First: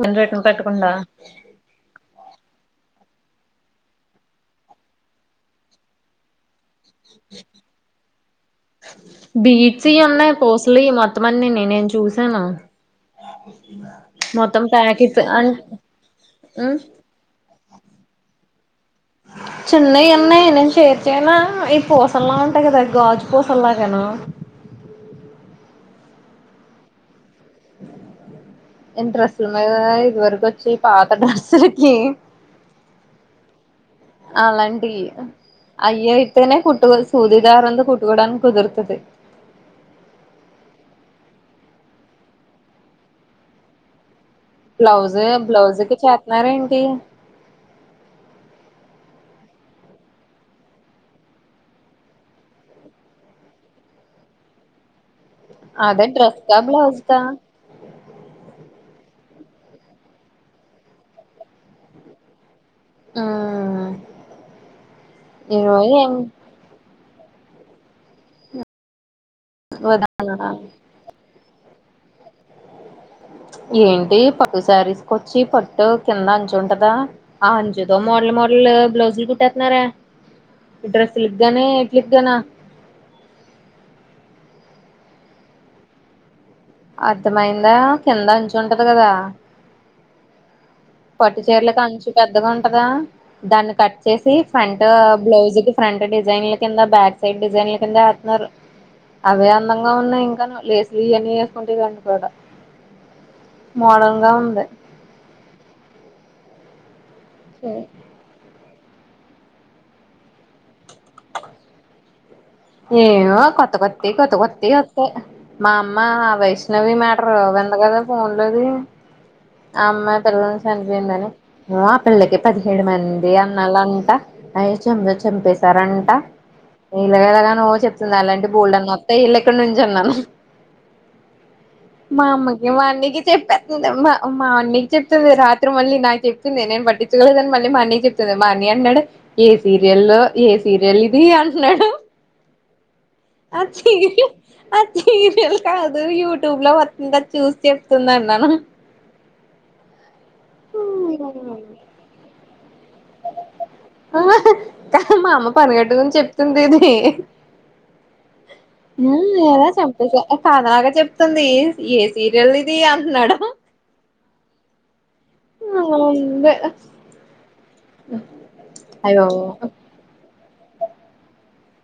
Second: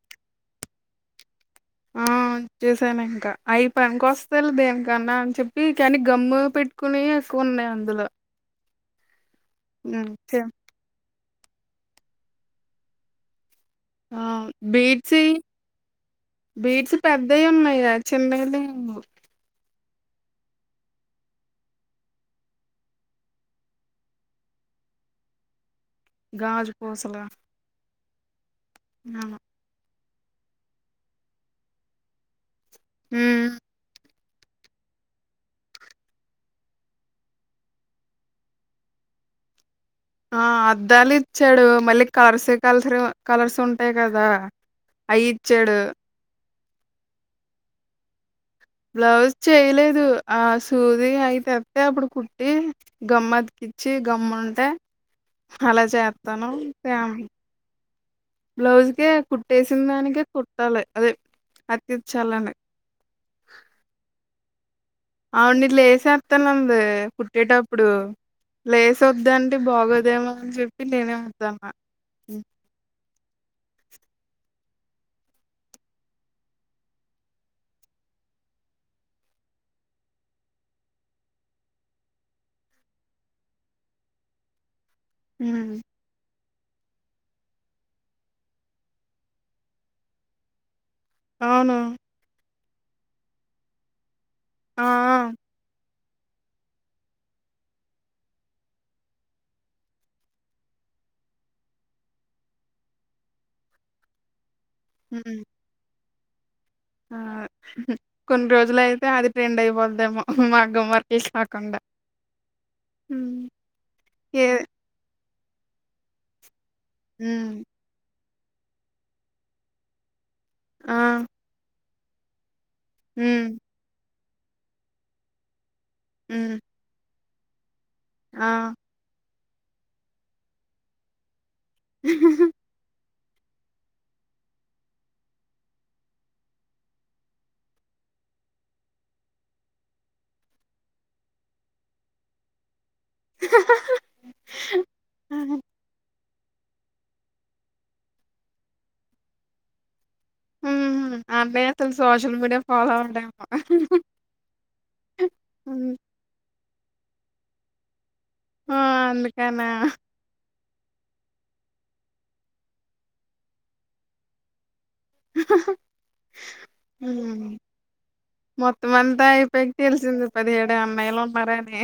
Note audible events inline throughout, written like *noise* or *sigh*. మ రేటుని పెట్టుకుండా ఆ చేసాను ఇంకా అయిపోనుక వస్తలే దేనికన్నా అని చెప్పి కానీ గమ్ము పెట్ కుని ఎక్కువ ఉన్నాయి అందులో అ బీచ్ ఉమ్, అన్న చే- పోస్లీ మ కొత్తమన్ని నేను చూసాను ఆ మొత్తం ప్యాకెట్స్ బీట్స్ అ ఉమ్ బీట్స్ పెద్దవి ఉన్నాయి చెన్న చిన్నవి ఉన్నయి నేను చేర్చయినా ఈ పూసల్లా ఉంటాయి కదా గాజు పూసలలాగానా గాజ పోసలా ఎంటస్లు మ ఇదివరక వచ్చి ఈ పాత డెస్కి హ అలాంటి అయ్య ఇతేనే కుట్ సూదిదారుంత కూట్కోూడానికి కుదురుతుది ఆ అద్దాలు ఇచ్చాడు మళ్ళీ కలర్స్ కల్స కలర్స్ ఉంటాయి కదా బ్లౌజ్ అయి ఇచ్చాడు బ్లౌజు కి చేతున్నారడి కే బ్లౌజ్ చేయలేదు ఆ సూది అయితేత్స్తతే అప్పుడు కుట్టి గమ్మ అతికిచ్చి గమ్ము ఉంటే అలా అదే డ్రెస్ చేత్తాను బ్లౌజ తేమ బ్లౌజ్కే కుట్టేసిన దానికే కుట్టాలి అదే అత్య చాలం ఆ అవును ఇల్లు వసేస్తానుంది కుుట్టేటప్పుడు లే్లస్ చూద్దాండి బాగోదేమో అని వద్దన్నాను చెప్పి నేనే మా ఏంటి పట్టు శారీస్కి వచ్చి పట్టు కింద అంచు ఉంటదా, ఆ అంచుతో మోడల్ మోడల్ బ్లౌజులు కుుట్టేస్తున్నారె, ఈ డ్రెస్సు గానీ ఎట్కి నా మ్ అర్థమయిందా కింద అంచ ఉంటది కదా పట్టు చీరల అవును కనుషు పెద్దగా ఉం కదా దన్ని కట్ వచ్చేసి ఫ్రంట్ ఆ ఆ బ్లౌజ్ కి ఫ్రంట్ ఇ డిజైన్ల కింద బ్యాక్ సైడ్ డిజైన్ల కింద వతున్నారు, అవే అందంగా ఉన్నాయి ఇంకా లేస్లు ఇవన్న వేసుకుంటి కూడా మోడర్న్ గా ఉంది మ్ ఆ కొన్ని రోజు అయితే అది ట్రెండ్ అయిపోతదేమ మగ్గం వర్క్ ఏ హ్మ్. కొథ కొతి కొత ఏ కొతి కొత్త వస్తాయి మా అమ్మా ఆవస్ నవీ మ్యాటర్ హ్మ్ ఎంద కదా పోన్లేది ఆమ లను ఆ చనిపోయిందిఅని పళ్లగ పదిహేడు మంది హ్మ్ అన్నాల అంటా అ చె చంపే సరంట హ్మ్ ఇలాగా *unintelligible* ఆ నలండి బోల్డ్ అని వస్తాయి వి ఇక్కడ నుంచి అన్నాను మామగ మాకి పెతుదమ్మా మా అన్నకి చెప్తుంది, రాత్రి మళ్ళీ నాకు చెప్తుంది నేను పట్టించకోలేదని మళ్ళీ మా అన్నకి చెప్తుంది మా అన్నయ అన్నాడు ఏ సీరియలో ఏ సీరియల్ ఇది అంటున్నాడు ఆ సీరియల్ ఆ సీరియల్ కాదు యూ టూబ్ లో వచ్చంద చూసి చెప్తున్నా నను హ్మ్. అన్నయ్య అసలు సోషల్ మీడియా ఫాలో అవడేమో మా అమ్మ హ్మ్. పనిగట్టుకుని చెప్తుంది ఇది ఆ ఏ హ ఎద అందుకనా చపేస అదాగా చెప్తుంది ఏ సీరియల్ ఇది అంటున్నాడు మ్ మొత్తం అయ్యో అంతా అయిపోయికి తెలిసింది పదిహేడు అన్నయ్యలు ఉన్నారాని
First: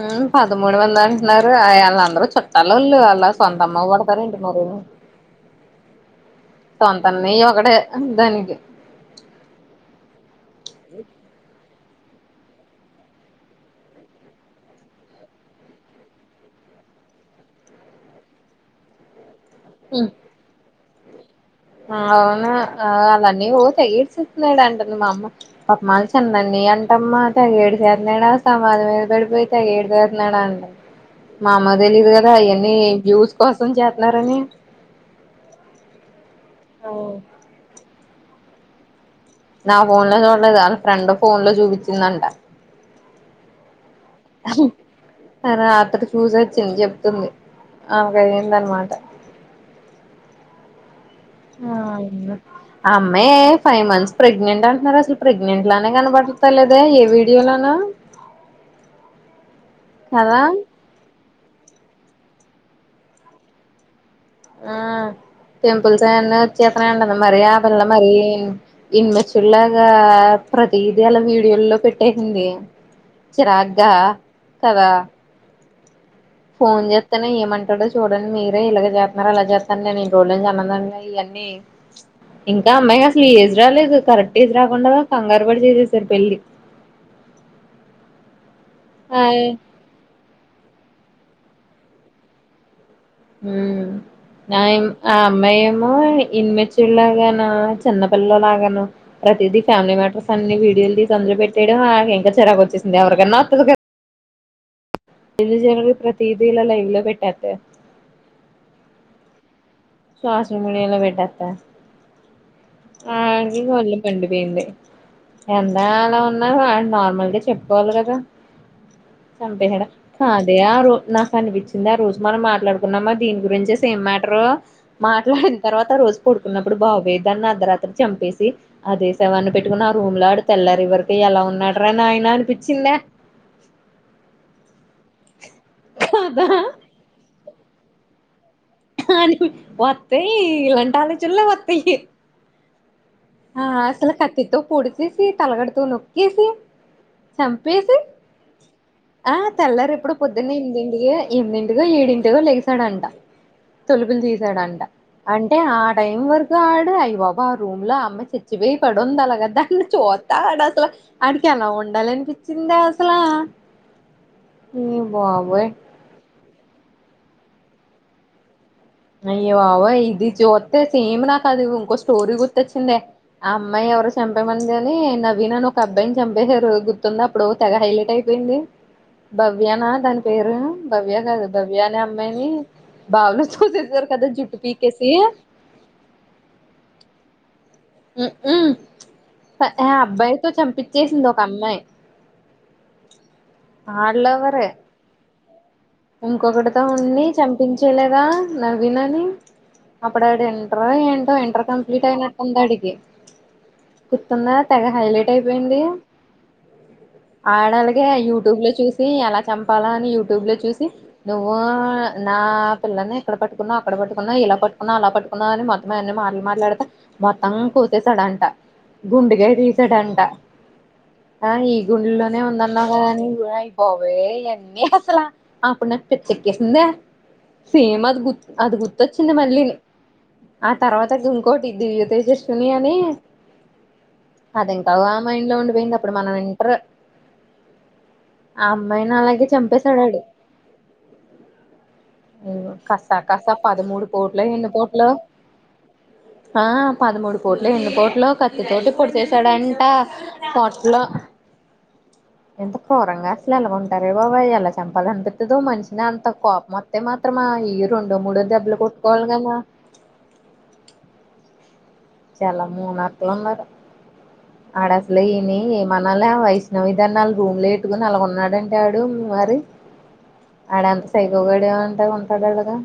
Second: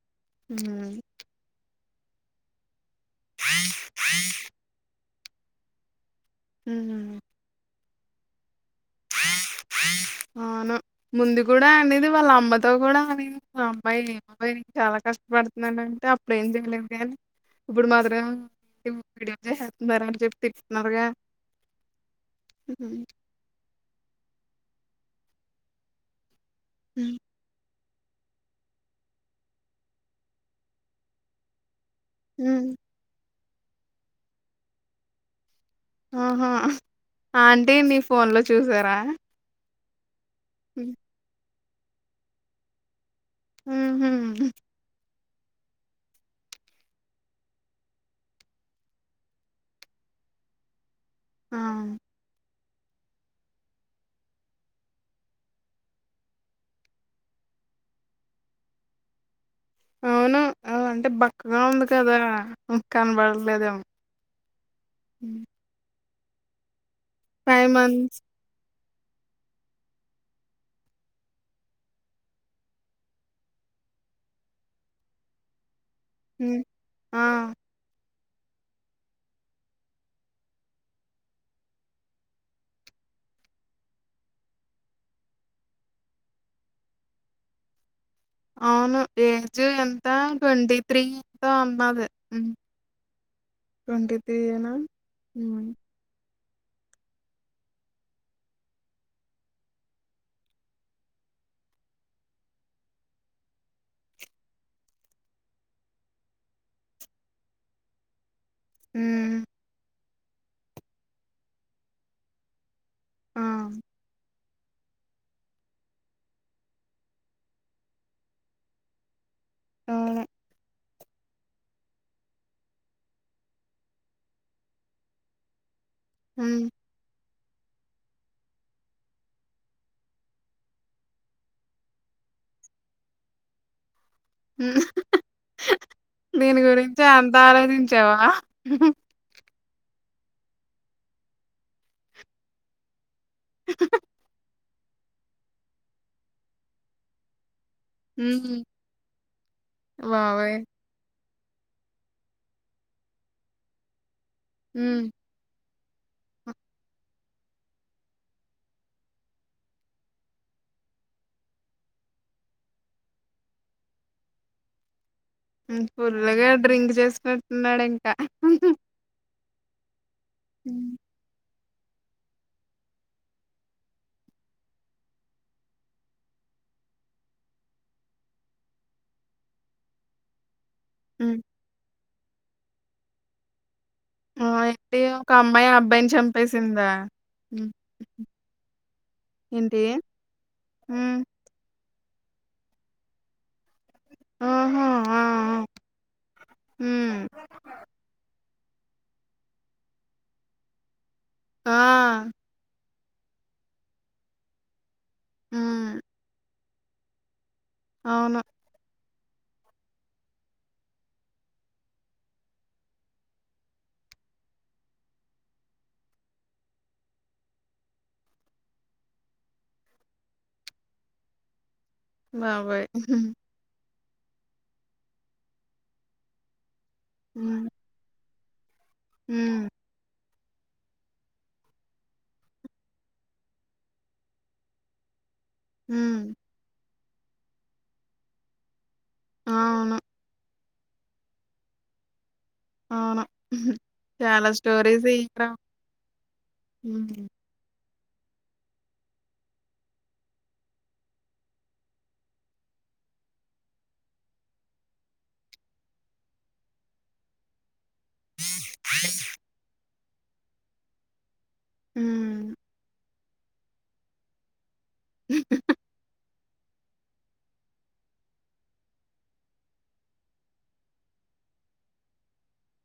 ఆ పదమూడు మంది అంటున్నారు అ అందరూ చెప్తా ళ్లు ఆ ళ్ల సొంత అమ్మ కోడతారంటి మరేోను సొంత అన్నయ్య ఒక్కడే దానికీ అవును ముందు కూడా దా అండి ఇది వాళ్ళ అమ్మతో కూడా అది ఆ అమ్మాయి *inaudible* చాలా కష్టపడుతుంది అంటే అప్పుడ ఏం చేయలేదు కాని ఇప్పుడు మాత్రం జేసెత్తున్నారని చెప్తే గా అవును అ అన్ని ఓతయి చెప్పలేదు అంటుంది మా అమ్మ పాపం వాళ్ళు చెన్నై నీ అంటమ్మా అంటే ఎడి నాడా సమాధి మీద పడిపోయి తెగ ఏడచెతున్నాడండి అండి మామ తెలిదు కదా అవన్నీ జూసి కోసం చేస్తున్నారని ఆహా అంటే మీ ఫోన్ లో చూసారా నా ఫోన్ లో ఫ్రెండ్ ఫోన్ లో చూపిం చిందంట ఉహు అ అతడు చూసొచ్చింది చెప్తుంది ఆ జరిగిందన్నమాట అమ్మాయి ఫైవ్ మంత్స్ ప్రెగ్నెంట్ అంటున్నారు అసలు ప్రెగ్నెంట్ లానే కనపడతా లేదే ఏ వీడియోలోను అవును ఆ అంటే బక్ క్కగా ఉంది కదా కనపడట్లేదోమో ఆ టెంపుల్స్ సను చెప్ అంటానా మరీ ఆ ఫైవ్ పిల్ల మరి మంత్స్ ఇన్ మ్యా్చ్చర్ లాగా ప్రతిదీ అలా వీడియోల్లో పెట్టేసింది చిరాగ్గా కదా హ్మ్. ఫోన్ ఆ! చేస్తనే ఏమంటడో చూడాల మీరే ఇలాగ చేస్తున్నారు అలా చేస్తను నేను చూడలేక అన్నాన్నివన్నీ ఇంకా అమ్మాయికి అసలు ఏజ్ రాలేదు కరెక్ట్ ఏజ్ రాకుండా కంగారు పడి చేసెసారు పెళ్ళి అవును ఏజ్ ఎంత ట్వంటీ త్రి ఎంతో అన్నాది ఉ న ఆ అమ్మయి హ్మ్. ఏమో ఇన్మెెచ్చూర్ లాగాన చిన్నపిల్లలాగా ప్రతిదీ ఫ్యామిలీ మ్యాటర్స్ అన్ని వీడియోలు తీసి అందులో పెట్టేయడం ఇంకా చెరాకు వచ్చేసింది ఎవరికైన్నా వస్తుంది కదా ఎందు జనకి ప్రతీతిల లైవ్ లో పెట్టాత హ శ్వాస విమిడిలా భేట ఆ కొల్ం పం పేంది ఎంత అలా ఉన్నారు నార్మల్గా చెప్పుకోవాలి కదా చంపేహేడా అవును. కా అదే ఆరు నాకు అనిపించింది ఆ రోజు మనం మాట్లాడుకున్నామా దీని గురించే సేమ్ మ్యాటర్ మాట్లా తర్వాత రోజు హ్మ్. పడుకున్నప్పుడు బావేదు క అర్ధరాత్రి చంపేసి అదే శవాన్ని పెట్టుకుని ఆ రూమ్ లో ఆడి తెల్లారు ఎవరిక ఎలా ఉన్నాడ అని ఆయన అనిపించిందా కదా దీని గురించి అంతా ఆలోచించావా అని వత్తాయి ఇలాంటి ఆలోచనలే వత్తాయి ఆ సలు కతితు పొడిచేసి తలగడుత నొక్కేసి చం పేసి హ్మ్. ఆ తెల్లారు ఎప్పుడు బాబోయ్! పొద్దున్నందిడిక ఎనిమిదింటిగో ఏడింటిగో లగసాడంట తొలుబలు తీసు డంట హ్మ్. అంటే ఆ టైం వరకు ఆడు అయ బాబా ఆ రూమ్ లో అమ్మ చచ్చిపోయి పడుంది అలాగా దాన్ని చూస్తా ఆడు అసలు ఆడికి ఎలా ఉండాలనిపించిందిా అసలా బాబోయ్ ఫులగా డ్రింక్ చేసుకుట్టున్నాడు ఇంకా అయ్యో వావా ఇది జ్యోతే సిమనా అది ఇంకో స్టోరీ గుర్తొచ్చిందిే ఆ అమ్మాయి ఎవరు చంపమని కాని నవీన అని ఒక అబ్బాయిని చంపేశారు గుర్తుంది అప్పుడు తెగ హైలైట్ అయిపోయింది భవ్యనా దాని పేరు బవ్య హ్మ్. కాదు దవ్యానే మ భావన సూచే ఆ అయితే ఒక అమ్మాయి అబ్బాయిని చంపేసిందా ఏంటి? అబ్బాయితో హ్మ్. చంపించేసింది ఒక అమ్మాయి అయి ఆళవర ఓహో! ఆ! ఆ! ఇంకొకటితో ఉండి హ్మ్. చంపించేలేదా నవీనని అప్పుడు ఆడ ఎంట్రా ఏంటి ఎంటర్ కంప్లీట్ ఆ! అయిన అంద అడిగి కుత్తన్న తెగా హైలైట్ అయిపోయింది హ్మ్. ఆడలాగే అవును. యూట్యూబ్ లో చూసి ఎలా చంపాలా అని యూట్యూబ్ లో చూ నువ్వు నా పిల్లల్ని ఎక్కడ పట్టుకున్నావవు అక్కడ పట్టుకున్నావవు ఇలా పట్టుకున్నావు అలా పట్టుకున్నావ అని మొత్తం అవన్ని మాట్లు మాట్లాడితా మొత్తం కోసేశాడంట గుండుగాయ తీసాడంట గుండెల్లోనే ఉందన్నా బాబోయ్! కదని గు పోవే ఎన్ని హసలా ఆప్పుడున్న పెచ్చక్కేసిందే హ్మ్. సేమది గు అది గు తొచ్చింది హ్మ్. మళ్ళీను ఆ తర్వాతకి ఇంకోటి దివ్యతేజస్విని అని అది ఇంకా మైండ్లో ఉండిపోయింది అప్పుడు హ్మ్. మనం ఇంటర్ ఆ అమ్మాయిని అలాగే అవును. చంపేశాడు ఆడు కసా అవును. కసా పదమూడు పోట్లో చాలా స్టోరీస్ ఎన్నిపోట్లో ఇక్కడ. ఆ హ్మ్. పదమూడు పోట్లో ఎన్నీపో లో కత్తితోటి పొడిసేసాడంట పొట్లో కత్తితో మనుషిన అంత కోపమొత్తే మాత్రమా ఇ రెండో మూడో దెబ్బలు కొట్టుకోవాలి గన హ్మ్. లు న్నారు ఆడసలే ఇని మనల్నే వయి కృష్ణవిధానాళ రూమ్ లో ఎట్టుకుని అలాగ ఉన్నాడంటే ఆడు మరి ఆడంత సైకోగడంట ఉంటాడు అడగా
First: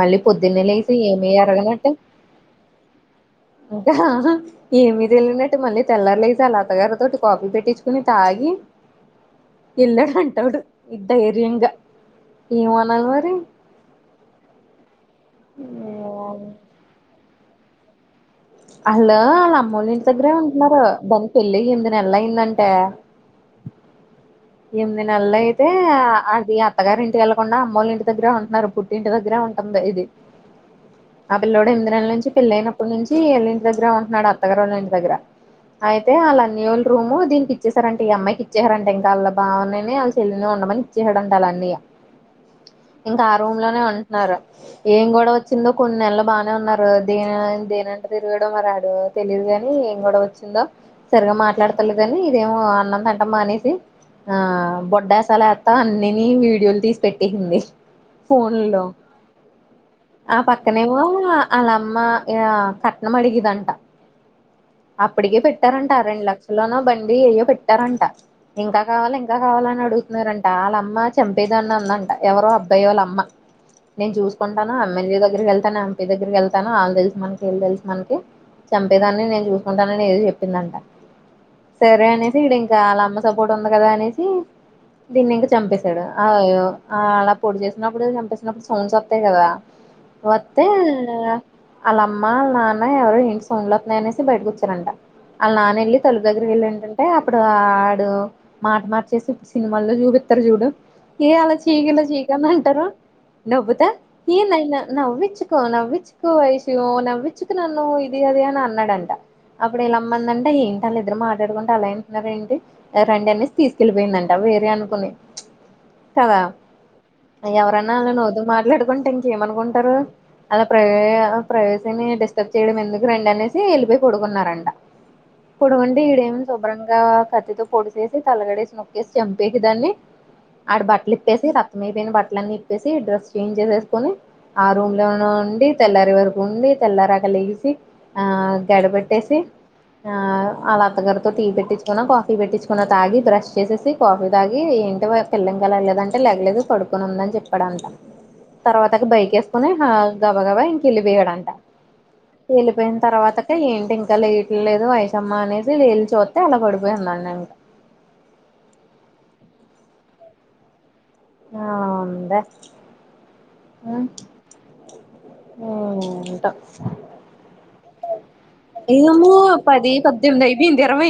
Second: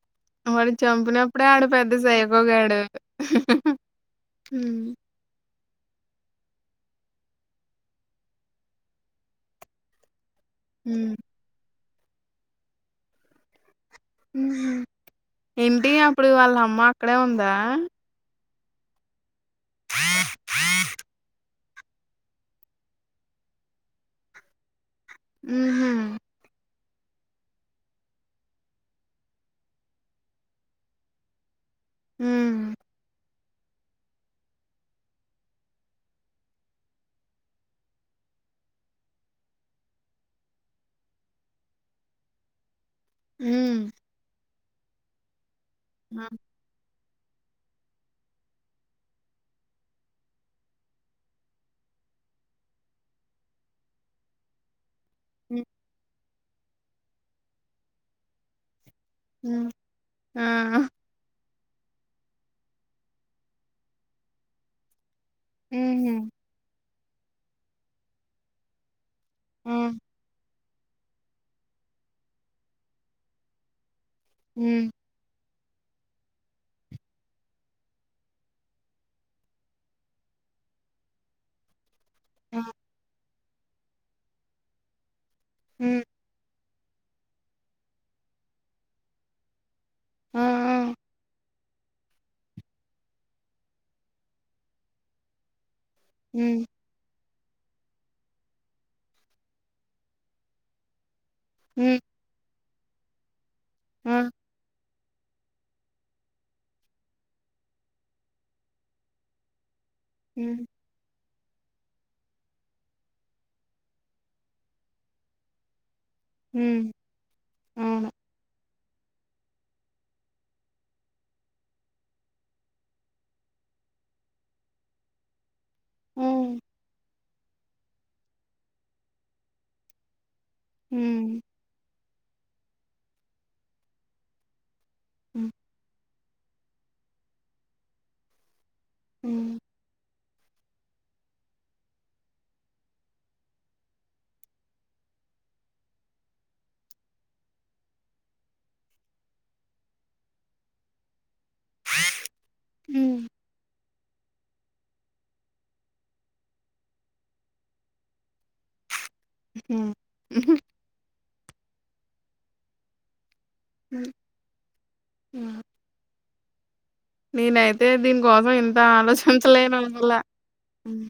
మళ్ళీ పొద్దున్నే వాడిని లేసి ఏమి చంపినప్పుడే ఆడు ఎరగనట్టు పెద్ద సైకోగాడు. ఇంకా హ్మ్. ఏమీ దెలిన త మళ్ళీ తెల్లార్లేసి ఆళ్లత్తగారితోటి కాఫీ పెట్టించుకుని తాగి వెళ్లాడ తోడు హ్మ్. దైర్యంగా ఏమనాలి మరి హ్మ్ ఏమిటి అప్పుడు వాళ్ళ అమ్మ అక్కడే ఉం దా అల్లో అలా మల్లింటిదగ్గరే ఉంటున్నారు *unintelligible* పెళ్లయ్ ఎనిమిది నెల్లయిందంట ఎనిమిది నెలలు అయితే హుహు. అది అ అత్తగారి ఇంటికి వెళ్లకుండా అమ్మోల్ల ఇంటి దగ్గరే ఉంటున్నారు పుట్టి ఇంటి దగ్గరే ఉంటుంది ఇది ఆ పిల్లో ఎనిమి నుంచి హ్మ్. పెళ్ళయినప్పుడు నుంచి వీల్లి దగ్గర ఉంటున్నాడు అత్తగారోళ్ల ఇంటి దగ్గర అయితే వాళ్ళ అన్నయోళ్ళు రూము దీనికి ఇచ్చేశారంట ఈ అమ్మాయికి ఇచ్చేశారంట ఇంకాళ్ళ బావునునే వాళ్ళ చెల్లినే ఉండమని ఇచ్చసాడంట ఆల్ల అన్నయ్య ఇంకా ఆ రూమ్ హ్మ్. లోనే ఉంటున్నారు ఏం గొడవ చింద కొన్ని నెల్లు ఆ! బానే ఉన్నారు దే దేనంట తిరిగాడో మరి ఆడు తెలియదు గాని ఏం గొడవ వచ్చిందో సరిగా మాట్లాడతలేదని ఇదేమో అన్నంతింటం మానేసి ఆ పోట్ అడసాల హ్మ్. అత్త అన్ని ఎం మ్ వీడియోలు తీసి పెట్టేసింది ఫోన్ లో హ్మ్. ఆ పక్కనే వో అలా అమ్మ ఇక కట్నం మడిగదంట అప్పటికే పెట్టారంట ఆ హుహు. రెండు లక్షలలోనో బండి డి అయ్యో పెట్టారంట ఇంకా కావాలిం ఎ ఆ! కావాలని అడుతున్నారంట వాళ్ళమ్మ చంపేదాన్ని అందంట ఎవరో అబ్బాయి వాళ్ళమ్మ నేను చూకుంటాను హ్మ్. ఎమ్మెలే దగ్గర వెళ్ తన అంపీ దగ్గరికి వెళ్తాను వాళ్ళ తెలిసు మనకి ఇళ్ళు తెలుసు మనకి చంపేదాన్ని నేను చూసుకుంటానని ఏది చెప్పిందంట సరే అనేసి ఇడ ఆ! ఇంకాాల అమ్మ సపోర్ట్ ఉంది కదా అనేసి దీన్ని ఇంకా చంపేశాడు హ్మ్. అయ్యో ఆ అలా పొడి చేసినప్పుడు చంపేసినప్పుడు సౌండ్స్ వస్తాయి కదా ఆ! వత్తే ఆ! వాళ్ అమ్మ వాళ్ నాన్న ఎవరు ఇంటి సోన్లు వతున్నాయనేసి బయటకు వచ్చారంట వాళ్ నాన్న వెళ్ళి తలు దగర హ్మ్. వెళ్ళ ఏంటే ఇప్పుడు ఆ ఇడు మాట మార్చేసి ఇప్పుడు సినిమాల్లో చూపిస్తారు చూడు ఏ ఆలో హ్మ్. చికిలోక చికన్న తరు నవ్వుత ఆ! ఏనైనా నవ్విచ్చుకో నవ్విచ్చుకో వైష్య నవ్వింవిచ్చుకు నన్ను ఇది అద అని అన్నాడంట ఇప్పు ఇ అమ్ంద అంట హ్మ్. ఏంటి అ ఇరు మా అదేంటి రం అనేసి తీసుకెళ్ళిపోయిందంట వేరే అనుకుని కదా హ్మ్. ఎవరన్నా అవును అలా నవ్వుతు మాట్లాడి ంటే ఇంకేమనుకుంటారు అలా ప్ర ప్రవేసినీ డిస్టర్బ్ చేయడం ఎందుకు రండి అనేసి వెళ్ళిపోయి పడుకున్నారంట పడుకుంటే ఈడేం హ్మ్. శుభ్రంగా కత్తితో పొడిసేసి తలగడేసి నొక్కేసి చంపేసి దాన్ని ఆడి హ్మ్. బట్టిలీప్పేసి రక్తం మీది బాట్ ట్లన్ని ఇప్పేసి డ్రస్ చేంజ్ చేసేసుకొని ఆ రూమ్ లోనో హ్మ్. ఉండి తెల్లారే వరకు ఉండి తెల్లరక లేసి ఆ ఎడబట్టేసి హ్మ్. ఆ అలా అత్తగారితో టీ పెట్టించుకుని కాఫీ పెట్టించు కొన తాగి బ్రష్ చేసేసి కాఫీ తాగి ఏంటి పిళ్ళ ఇంకా లేగలేదా అంటే లేగలేదు పడుకుని ఉందని చెప్పాడంట తర్వాత బైక్ వేసుకుని గబ గబా ఇంక వెళ్ళిపోయాడు అంట వెళ్లిిపోయిన హ్మ్. తర్వాతకి ఏంటి ఇంకా కా లేగటం లేదు వైషమ్మ అనేసి వెళ్లి చుతే అలా పడిపోయి ఉందంట హుమ్ ఉహూ ఏం ఉందే హ్మ్. ఉ ఊ త నేనైతే దీనికోసం ఇంత ఏమో ఆలోచించలేను పది అందువల్ల పద్దెనిమిది అయిపోయింది ఇరవై